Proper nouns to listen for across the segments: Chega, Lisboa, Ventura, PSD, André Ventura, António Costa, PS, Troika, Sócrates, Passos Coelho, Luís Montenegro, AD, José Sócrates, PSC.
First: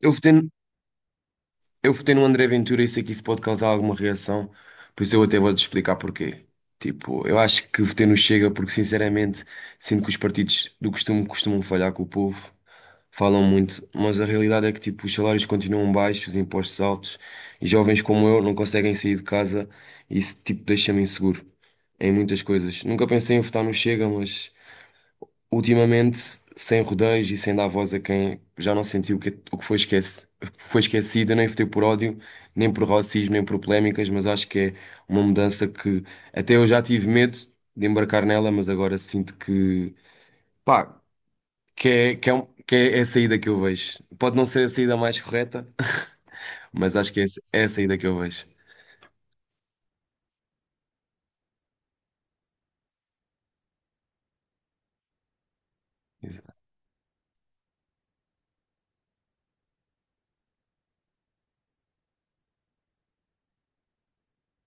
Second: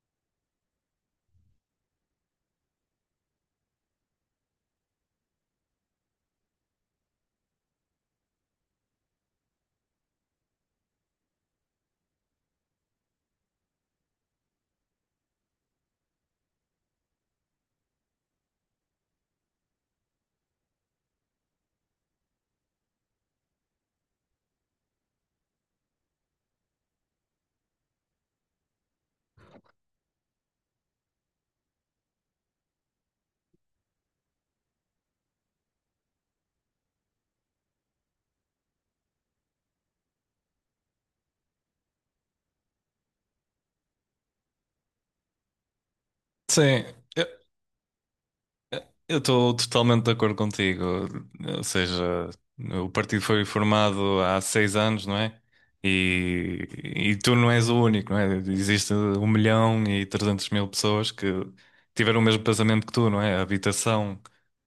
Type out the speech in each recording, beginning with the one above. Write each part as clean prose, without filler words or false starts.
Eu votei, eu votei no André Ventura e sei que isso pode causar alguma reação, por isso eu até vou-te explicar porquê. Tipo, eu acho que votei no Chega porque, sinceramente, sinto que os partidos do costume costumam falhar com o povo, falam muito, mas a realidade é que, tipo, os salários continuam baixos, os impostos altos, e jovens como eu não conseguem sair de casa e isso, tipo, deixa-me inseguro em muitas coisas. Nunca pensei em votar no Chega, mas ultimamente, sem rodeios e sem dar voz a quem já não sentiu o que, é, o que foi esquece, o que foi esquecido, eu nem votei por ódio, nem por racismo, nem por polémicas, mas acho que é uma mudança que até eu já tive medo de embarcar nela, mas agora sinto que, pá, que é a saída que eu vejo. Pode não ser a saída mais correta, Sim. mas acho que é, é a saída que eu vejo. Eu estou totalmente de acordo contigo. Ou seja, o partido foi formado há 6 anos, não é? E tu não és o único, não é? Existe 1.300.000 pessoas que tiveram o mesmo pensamento que tu, não é? A habitação,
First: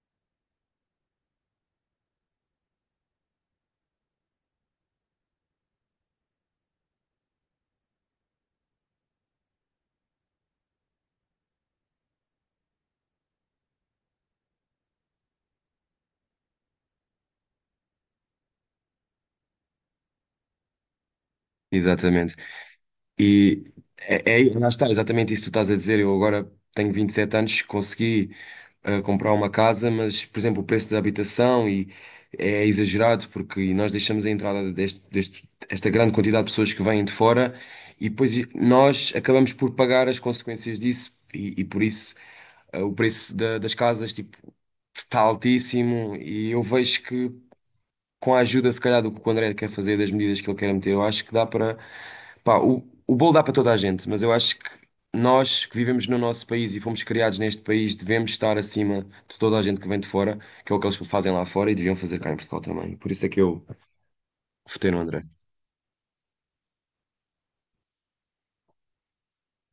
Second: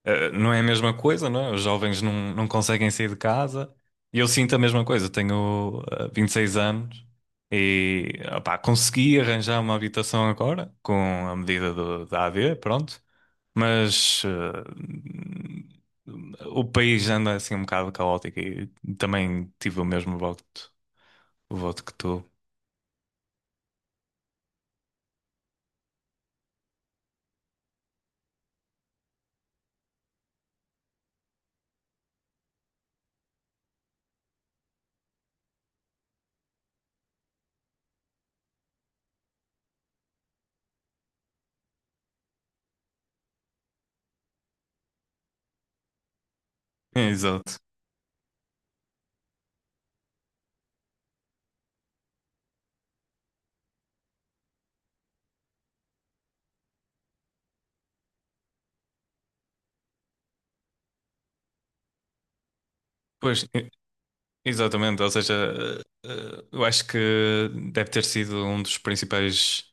não é a mesma coisa, não é? Os jovens não conseguem sair de casa. E eu sinto a mesma coisa. Tenho, 26 anos e, opá, consegui arranjar uma habitação agora com a medida da AD, pronto. Mas o país anda assim um bocado caótico e também tive o mesmo voto, o voto que tu. Exatamente. E lá está, exatamente isso que tu estás a dizer. Eu agora tenho 27 anos, consegui. A comprar uma casa, mas, por exemplo, o preço da habitação e é exagerado porque nós deixamos a entrada esta grande quantidade de pessoas que vêm de fora e depois nós acabamos por pagar as consequências disso e por isso o preço da- das casas tipo, está altíssimo e eu vejo que Exato. com a ajuda, se calhar, do que o André quer fazer, das medidas que ele quer meter, eu acho que dá para. Pá, o bolo dá para toda a gente, mas eu acho que nós que vivemos no nosso país e fomos criados neste país devemos estar acima de toda a gente que vem de fora, que é o que eles fazem lá fora e deviam fazer cá em Portugal também. Por isso é que Pois, eu e- votei no Exatamente. Ou André. seja, eu acho que deve ter sido um dos principais.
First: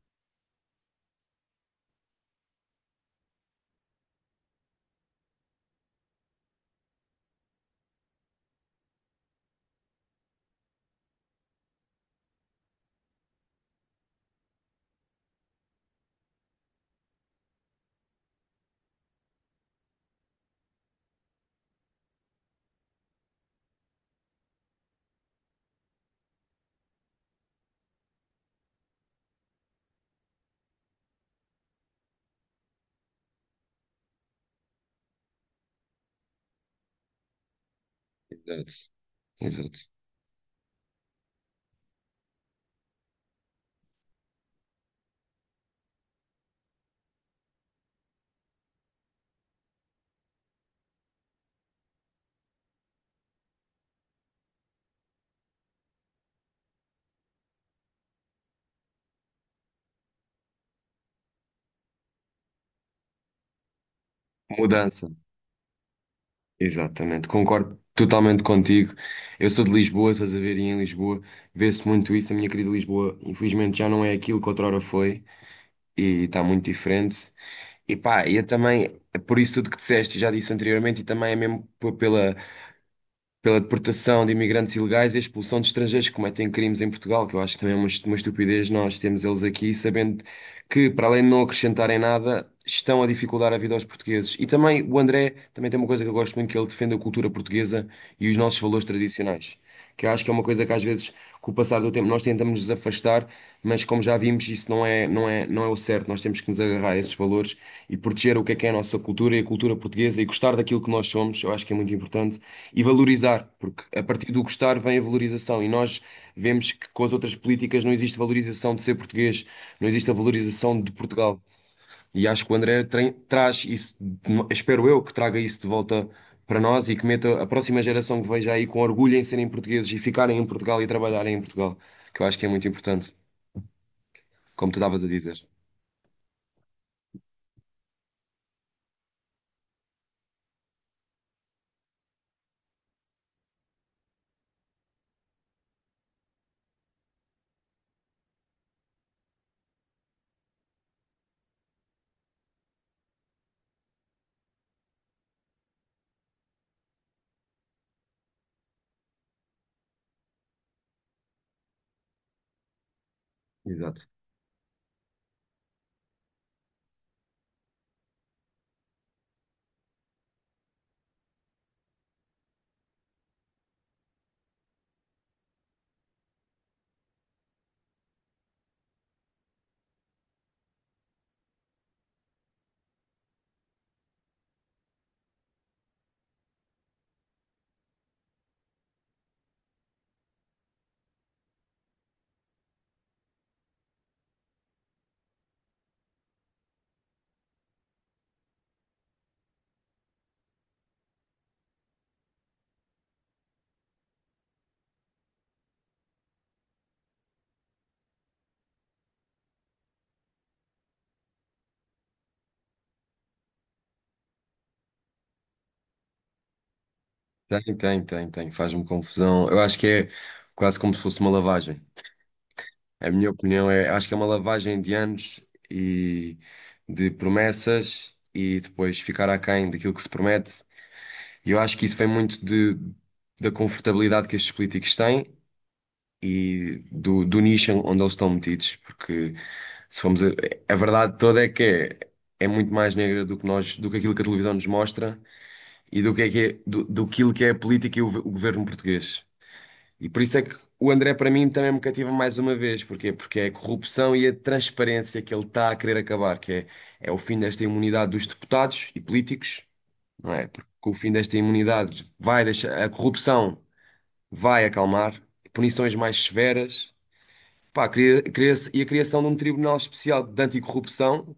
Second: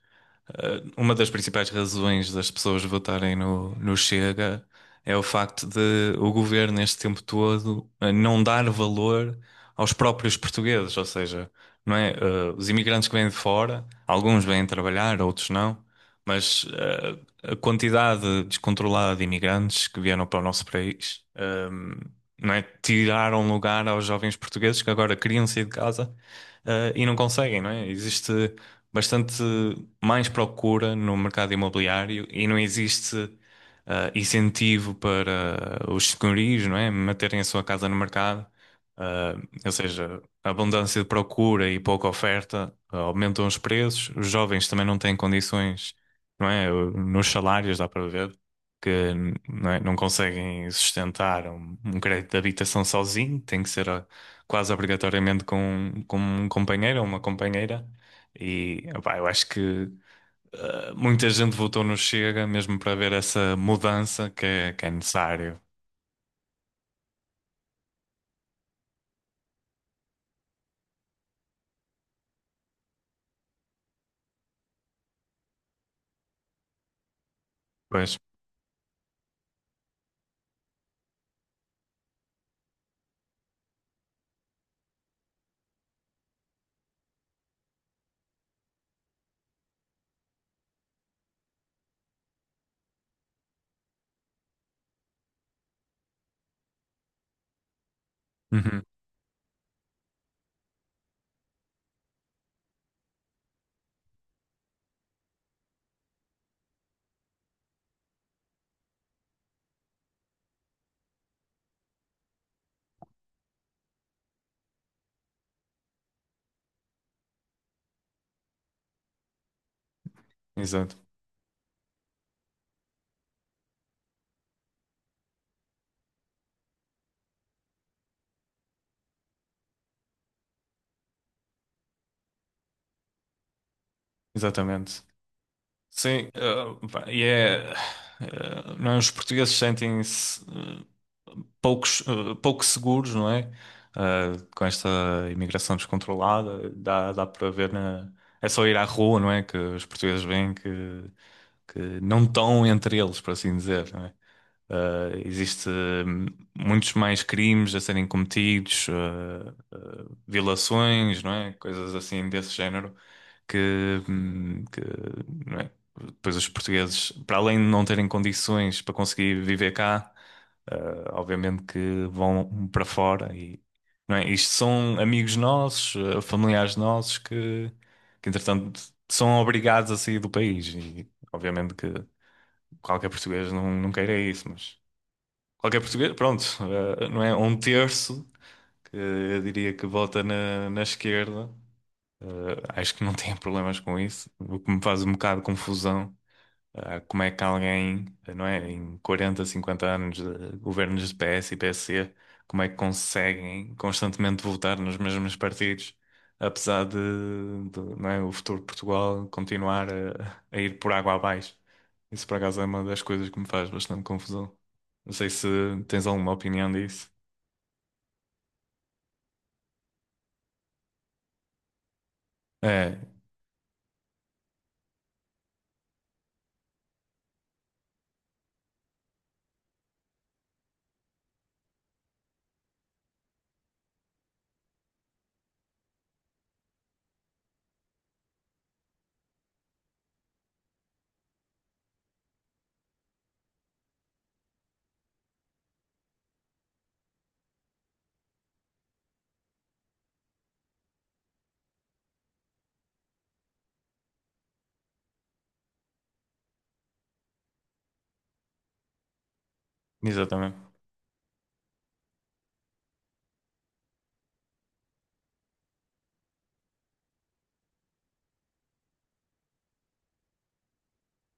Uma das principais razões das pessoas votarem no Chega é o facto de o governo, neste tempo todo, não dar valor aos próprios portugueses, ou seja, não é? Os imigrantes que vêm de fora, alguns vêm trabalhar, outros não, mas a quantidade descontrolada de imigrantes que vieram para o nosso país, não é? Tiraram lugar aos jovens portugueses que agora queriam sair de casa, e não conseguem, não é? Existe bastante mais procura no mercado imobiliário e não existe incentivo para os senhorios, não é? Manterem a sua casa no mercado. Exato, Ah, ou exato. seja, a abundância de procura e pouca oferta aumentam os preços. Os jovens também não têm condições, não é? Nos salários dá para ver que não é? Não conseguem sustentar um crédito de habitação sozinho, tem que ser quase obrigatoriamente com um companheiro ou uma companheira. E opá, eu acho que muita gente votou no Chega mesmo para ver essa mudança que é Mudança. necessário. Exatamente, concordo totalmente contigo. Eu sou de Lisboa, estás a ver, e em Lisboa vê-se muito isso. A minha querida Lisboa, infelizmente, já não é aquilo que outrora foi e está muito diferente. E Pois. pá, eu também, é por isso tudo que disseste, já disse anteriormente, e também é mesmo pela, pela deportação de imigrantes ilegais e a expulsão de estrangeiros que cometem crimes em Portugal, que eu acho que também é uma estupidez nós termos eles aqui, sabendo que, para além de não acrescentarem nada, estão a dificultar a vida aos portugueses. E também o André também tem uma coisa que eu gosto muito, que ele defende a cultura portuguesa e os nossos Uhum. valores tradicionais. Que eu acho que é uma coisa que às vezes, com o passar do tempo, nós tentamos nos afastar, mas como já vimos, não é o certo. Nós temos que nos agarrar a esses valores e proteger o que é a nossa cultura e a cultura portuguesa e gostar daquilo que nós somos. Eu acho que é muito importante. E valorizar, porque a partir do gostar vem a valorização, e nós vemos que com as outras políticas não existe valorização de ser português, não existe a valorização de Exato. Portugal. E acho que o André traz isso, espero eu que traga isso de volta para nós e que meta a próxima geração que veja aí com orgulho em serem portugueses e ficarem em Portugal e trabalharem em Portugal, que eu acho que é muito importante, como tu Exatamente. estavas a dizer. Sim, pá, e é. Não é? Os portugueses sentem-se, poucos, pouco seguros, não é? Com esta imigração descontrolada, dá para ver na. É só ir à rua, não é? Que os portugueses veem que não estão entre eles, por assim dizer, não é? Existe hum, muitos mais crimes a serem cometidos, violações, não é? Coisas assim desse género que, Exato. hum, que, não é? Depois os portugueses, para além de não terem condições para conseguir viver cá, obviamente que vão para fora e não é? Isto são amigos nossos, familiares nossos que entretanto são obrigados a sair do país e obviamente que qualquer português não queira isso, mas qualquer português, pronto, não é? Um terço que eu diria que vota na esquerda. Acho que não tem problemas com isso, o que me faz um bocado de confusão. Como é que alguém, não é? Em 40, 50 anos de governos de PS e PSC, como é que conseguem constantemente votar nos mesmos partidos, apesar de, não é? O futuro de Portugal continuar a ir por água abaixo. Isso, por acaso, é uma das coisas que me faz bastante confusão. Não sei se tens alguma opinião disso. Tem, faz-me confusão. Eu acho que é quase como se fosse uma lavagem. É, A minha opinião é, acho que é uma lavagem de anos e de promessas e depois ficar aquém daquilo que se promete. E eu acho que isso vem muito da confortabilidade que estes políticos têm e do nicho onde eles estão metidos. Porque se formos a verdade toda é que é, é muito mais negra do que nós, do que aquilo que a televisão nos mostra e do que é, do aquilo que é a política e o governo português. E por isso é que o André, para mim, também me cativa mais uma vez. Porquê? Porque é a corrupção e a transparência que ele está a querer acabar, que é, é o fim desta imunidade dos deputados e políticos, não é? exatamente. Porque com o fim desta imunidade vai deixar, a corrupção vai acalmar, punições mais severas, pá, e a criação de um tribunal especial de anticorrupção,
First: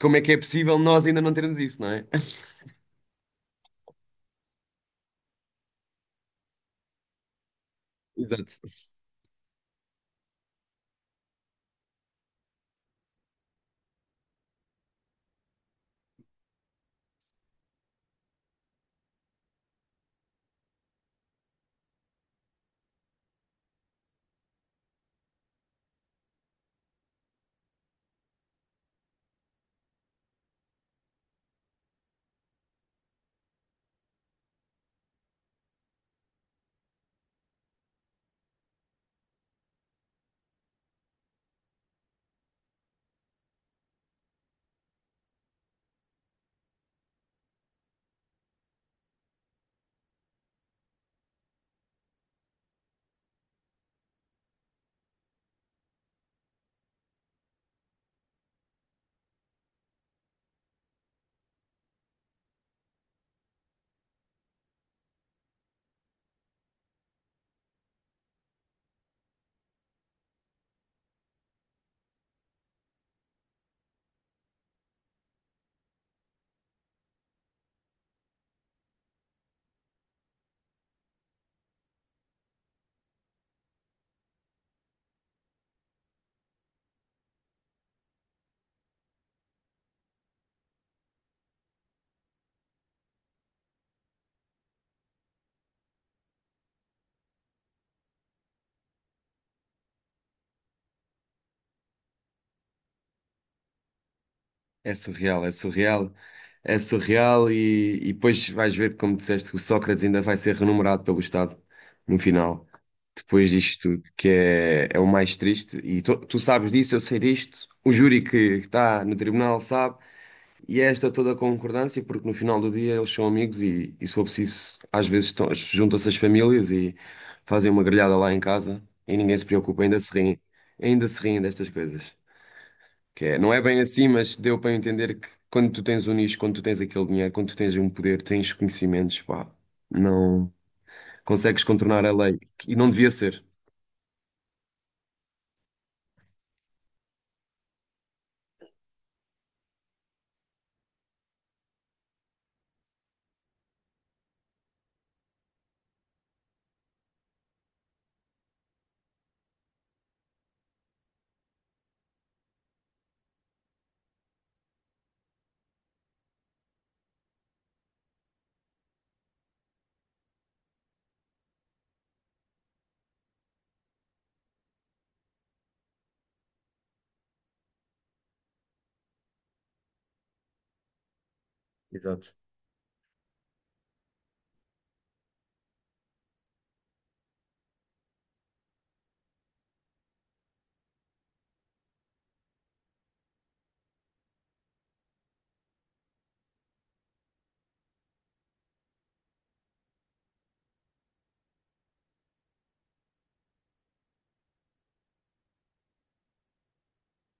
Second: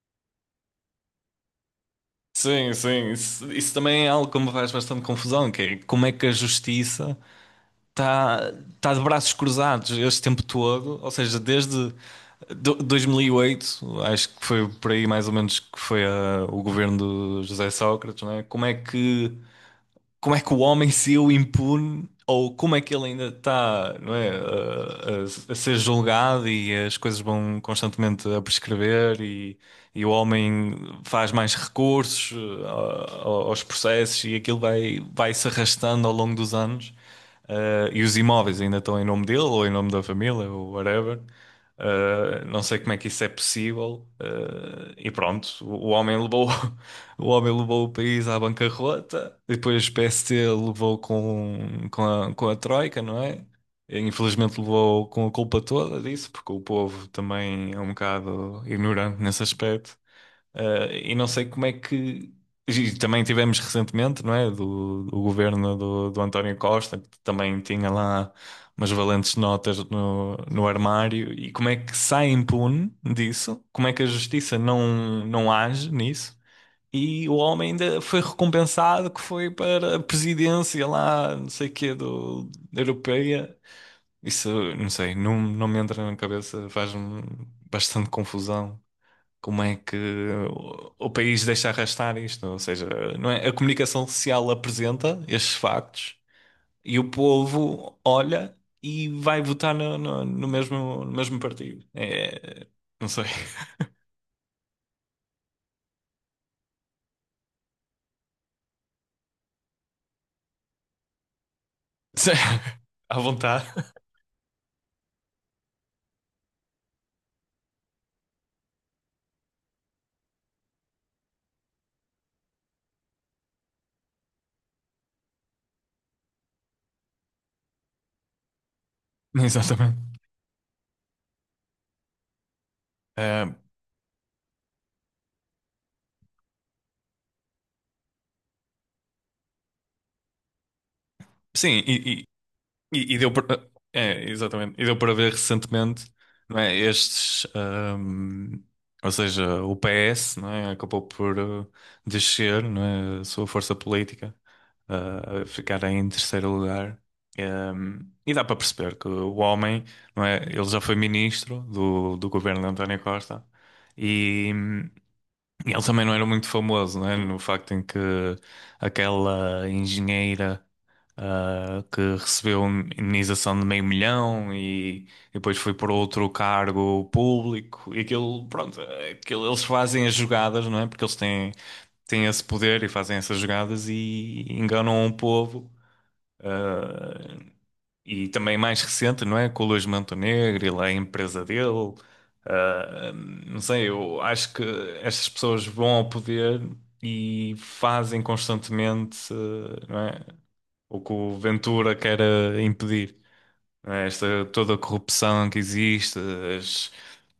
como é que é possível nós ainda não termos isso, não é? Sim, sim, isso também é algo que me faz bastante confusão, que é como é que a justiça está Exato. tá de braços cruzados este tempo todo, ou seja, desde 2008 acho que foi por aí mais ou menos que foi o governo do José Sócrates, não é? Como é que o homem saiu impune ou como é que ele ainda está, não é, a ser julgado e as coisas vão constantemente a prescrever e o homem faz mais recursos, aos processos e aquilo vai se arrastando ao longo dos anos. E os imóveis ainda estão em nome dele ou em nome da família ou whatever. Não sei como é que isso é possível. E pronto, o homem levou o país à bancarrota, depois o PST levou com a Troika, não é? Infelizmente levou com a culpa toda disso, porque o povo também é um bocado ignorante nesse aspecto. E não sei como é que. E também tivemos recentemente, não é? Do governo do António Costa, que também tinha lá umas valentes notas no armário. E como é que sai impune disso? Como é que a justiça não age nisso? E o homem ainda foi recompensado que foi para a presidência lá, não sei o quê, da Europeia. Isso, não sei, não me entra na cabeça, faz-me bastante confusão. Como é que o país deixa arrastar isto? Ou seja, não é? A comunicação social apresenta estes factos e o povo olha e vai votar no mesmo partido. É, não sei. É surreal, é surreal, é surreal e depois vais ver, como disseste, que o Sócrates ainda vai ser renumerado pelo Estado no final, À depois vontade. disto tudo, que é, é o mais triste. E tu, tu sabes disso, eu sei disto, o júri que está no tribunal sabe, e é esta toda a concordância, porque no final do dia eles são amigos e se for preciso, às vezes estão- juntam-se as famílias e fazem uma grelhada lá em casa e ninguém se preocupa, Exatamente. Ainda se riem destas coisas. Que é, não Ah, é bem assim, mas deu para eu entender que quando tu tens um nicho, quando tu tens aquele dinheiro, quando tu tens um poder, tens conhecimentos, pá, não consegues Sim, contornar a e, e, lei. E não devia e- e deu ser. para, é, exatamente, e deu para ver recentemente, não é? Estes, ou seja, o PS, não é? Acabou por descer, não é? A sua força política, a ficar em terceiro lugar. E dá para perceber que o homem, não é? Ele já foi ministro do governo de António Costa e, e ele também não era muito famoso, não é? No facto em que aquela engenheira, que recebeu indenização de meio milhão e depois foi por outro cargo público e aquilo, pronto, eles fazem as jogadas, não é? Porque eles têm Exato. esse poder e fazem essas jogadas e enganam o povo. E também mais recente, não é? Com o Luís Montenegro e lá a empresa dele. Ah, não sei, eu acho que estas pessoas vão ao poder e fazem constantemente, não é? O que o Ventura quer impedir. Né? Esta, toda a corrupção que existe, as-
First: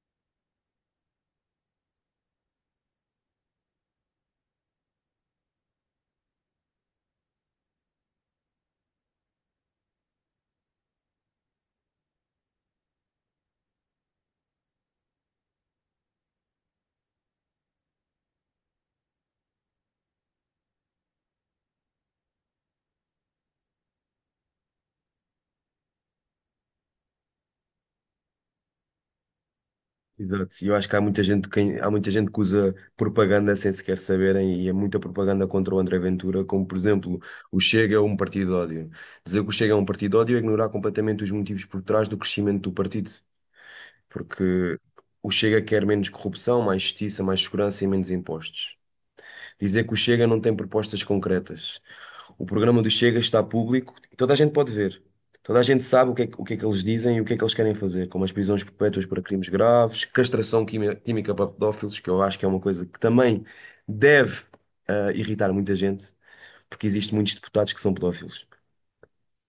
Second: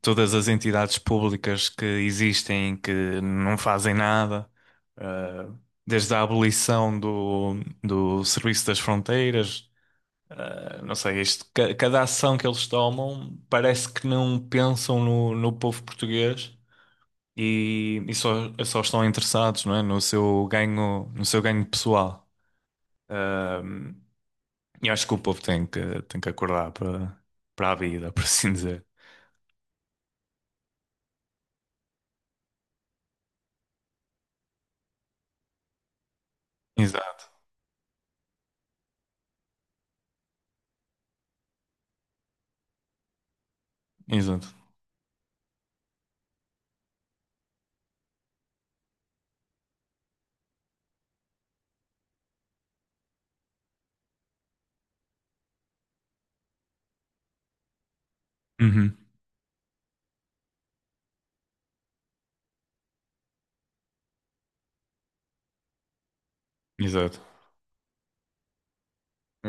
todas as entidades públicas que existem que não fazem nada, eh, desde a abolição do Serviço das Fronteiras, não sei, isto, cada ação que eles tomam parece que não pensam no povo português e só estão interessados, não é, no seu ganho pessoal. Ehm, eu acho que o povo tem que acordar para a vida, por assim dizer. Exato. E eu acho que há muita gente que, há muita gente que usa propaganda sem sequer saberem, e é muita propaganda contra o André Ventura, como por exemplo, Exato, o Chega é um partido de ódio. Dizer que o Chega é um partido de ódio é ignorar completamente os motivos por trás do crescimento do partido, exato. porque o Chega quer menos corrupção, mais justiça, mais segurança e menos impostos. Dizer que o Chega não tem propostas concretas. O programa do Chega está público e toda a gente pode ver. Toda a gente sabe o que é que eles dizem e o que é que eles querem fazer, como as prisões Uhum. perpétuas para crimes graves, castração química para pedófilos, que eu acho que é uma coisa que também deve irritar muita gente, porque existem Exato, muitos deputados que são pedófilos.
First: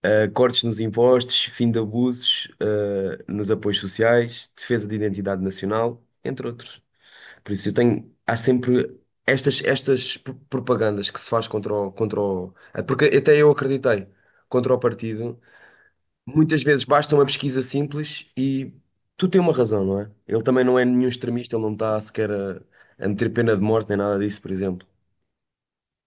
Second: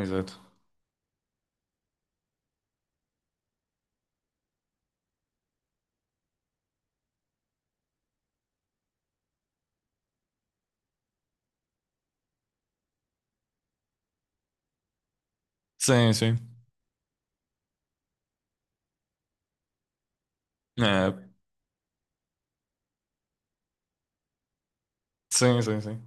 Cortes nos impostos, fim de abusos, nos apoios sociais, defesa de identidade nacional, entre outros. Por isso eu tenho, há sempre estas, propagandas que se faz porque até eu acreditei, contra o partido, Sim, sim. muitas vezes basta uma pesquisa simples e tu tens uma razão, não é? Ele também não é nenhum É, extremista, ele não está sequer a meter pena de morte nem nada disso, por exemplo. sim, sim, sim.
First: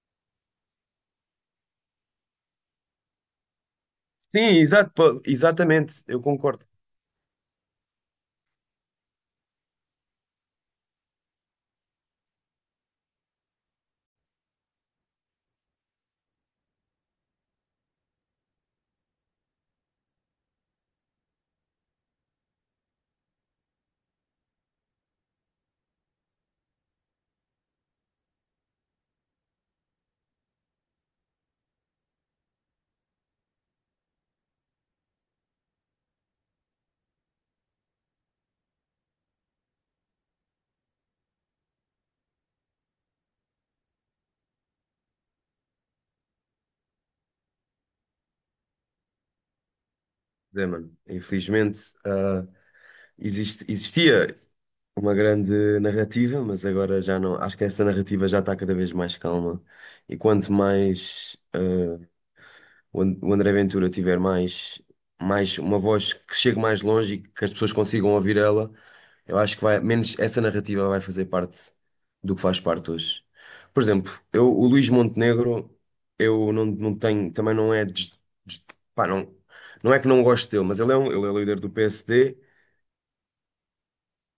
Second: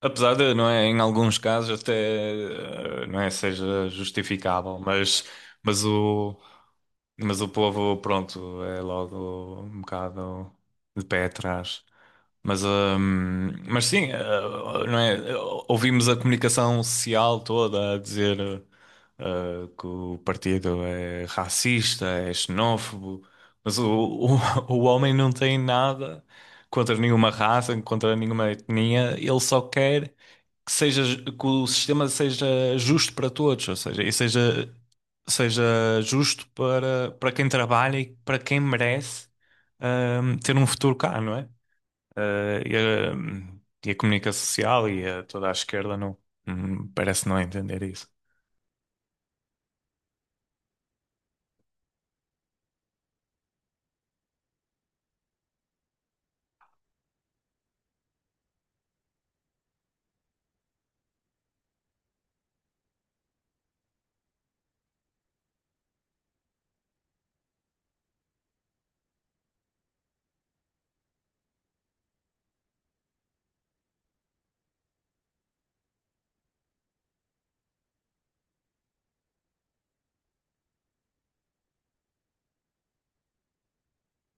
Apesar de, não é, em alguns casos até, não é, seja Sim, justificável, exato, pô, mas exatamente, eu o, concordo. mas o povo, pronto, é logo um bocado de pé atrás. Mas sim, não é? Ouvimos a comunicação social toda a dizer, que o partido é racista, é xenófobo, mas o homem não tem nada contra nenhuma raça, contra nenhuma etnia, ele só quer que o sistema seja justo para todos, ou seja, e seja justo para quem trabalha e para quem merece, ter um futuro cá, não é? Eh, e, e a comunicação social toda a esquerda não, parece não entender isso. É, mano, infelizmente, existia uma grande narrativa, mas agora já não. Acho que essa narrativa já está cada vez mais calma. E quanto mais o André Ventura tiver mais, mais uma voz que chegue mais longe e que as pessoas consigam ouvir ela, eu acho que vai, menos essa narrativa vai fazer parte do que faz parte hoje. Por exemplo, eu, o Luís Montenegro, eu não, não tenho, também não é. Des- pá, não, não é que não gosto dele, mas ele é líder do PSD.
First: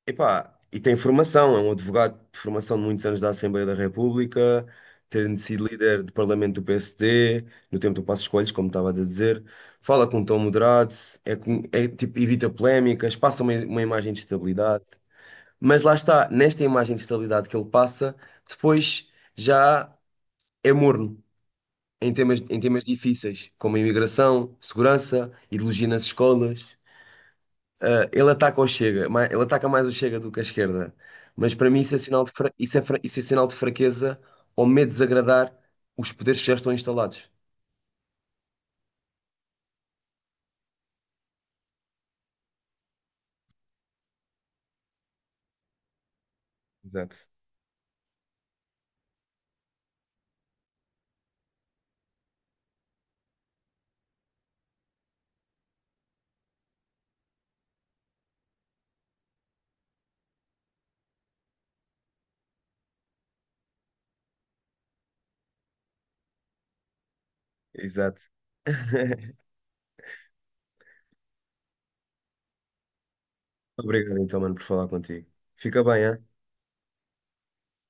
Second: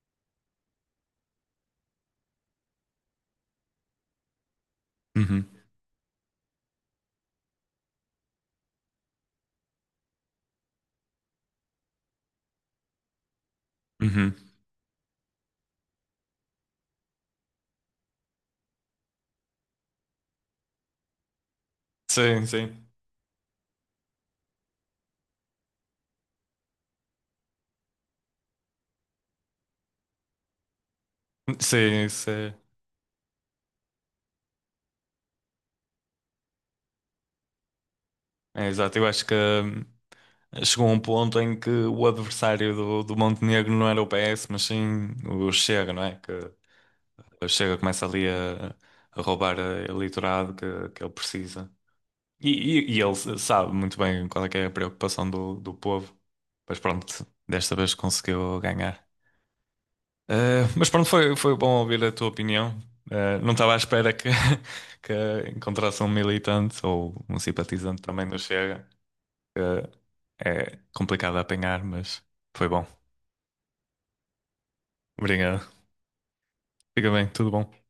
Epá, e tem formação, é um advogado de formação de muitos anos da Assembleia da República, tendo Uhum, sido líder do Parlamento do PSD, no tempo do Passos Coelho, como estava a dizer, fala com um tom moderado, é, tipo, evita polémicas, uma imagem de uhum. estabilidade. Mas lá está, nesta imagem de estabilidade que ele passa, depois já é morno Sim, em temas sim. difíceis, como a imigração, segurança, ideologia nas escolas. Ele ataca mais o Chega do que a esquerda. Mas para mim isso é Sim, sinal de, sim. Isso é sinal de fraqueza ou medo de desagradar os poderes que já estão instalados. É exato. Eu acho que, chegou um ponto em que o adversário do Montenegro não era o PS, mas sim o Chega, não é? Que Exato, o Chega começa ali a roubar a eleitorado que ele precisa. E, e ele sabe muito bem qual é que é a preocupação do povo. Mas pronto, desta vez conseguiu ganhar. Mas pronto, foi bom ouvir a tua opinião. Não estava à espera que, que encontrasse um militante ou um simpatizante exato. também do Chega, que é complicado de apanhar, mas foi bom. Obrigado então, mano, por falar contigo. Obrigado. Fica bem, hein? Fica bem, tudo bom.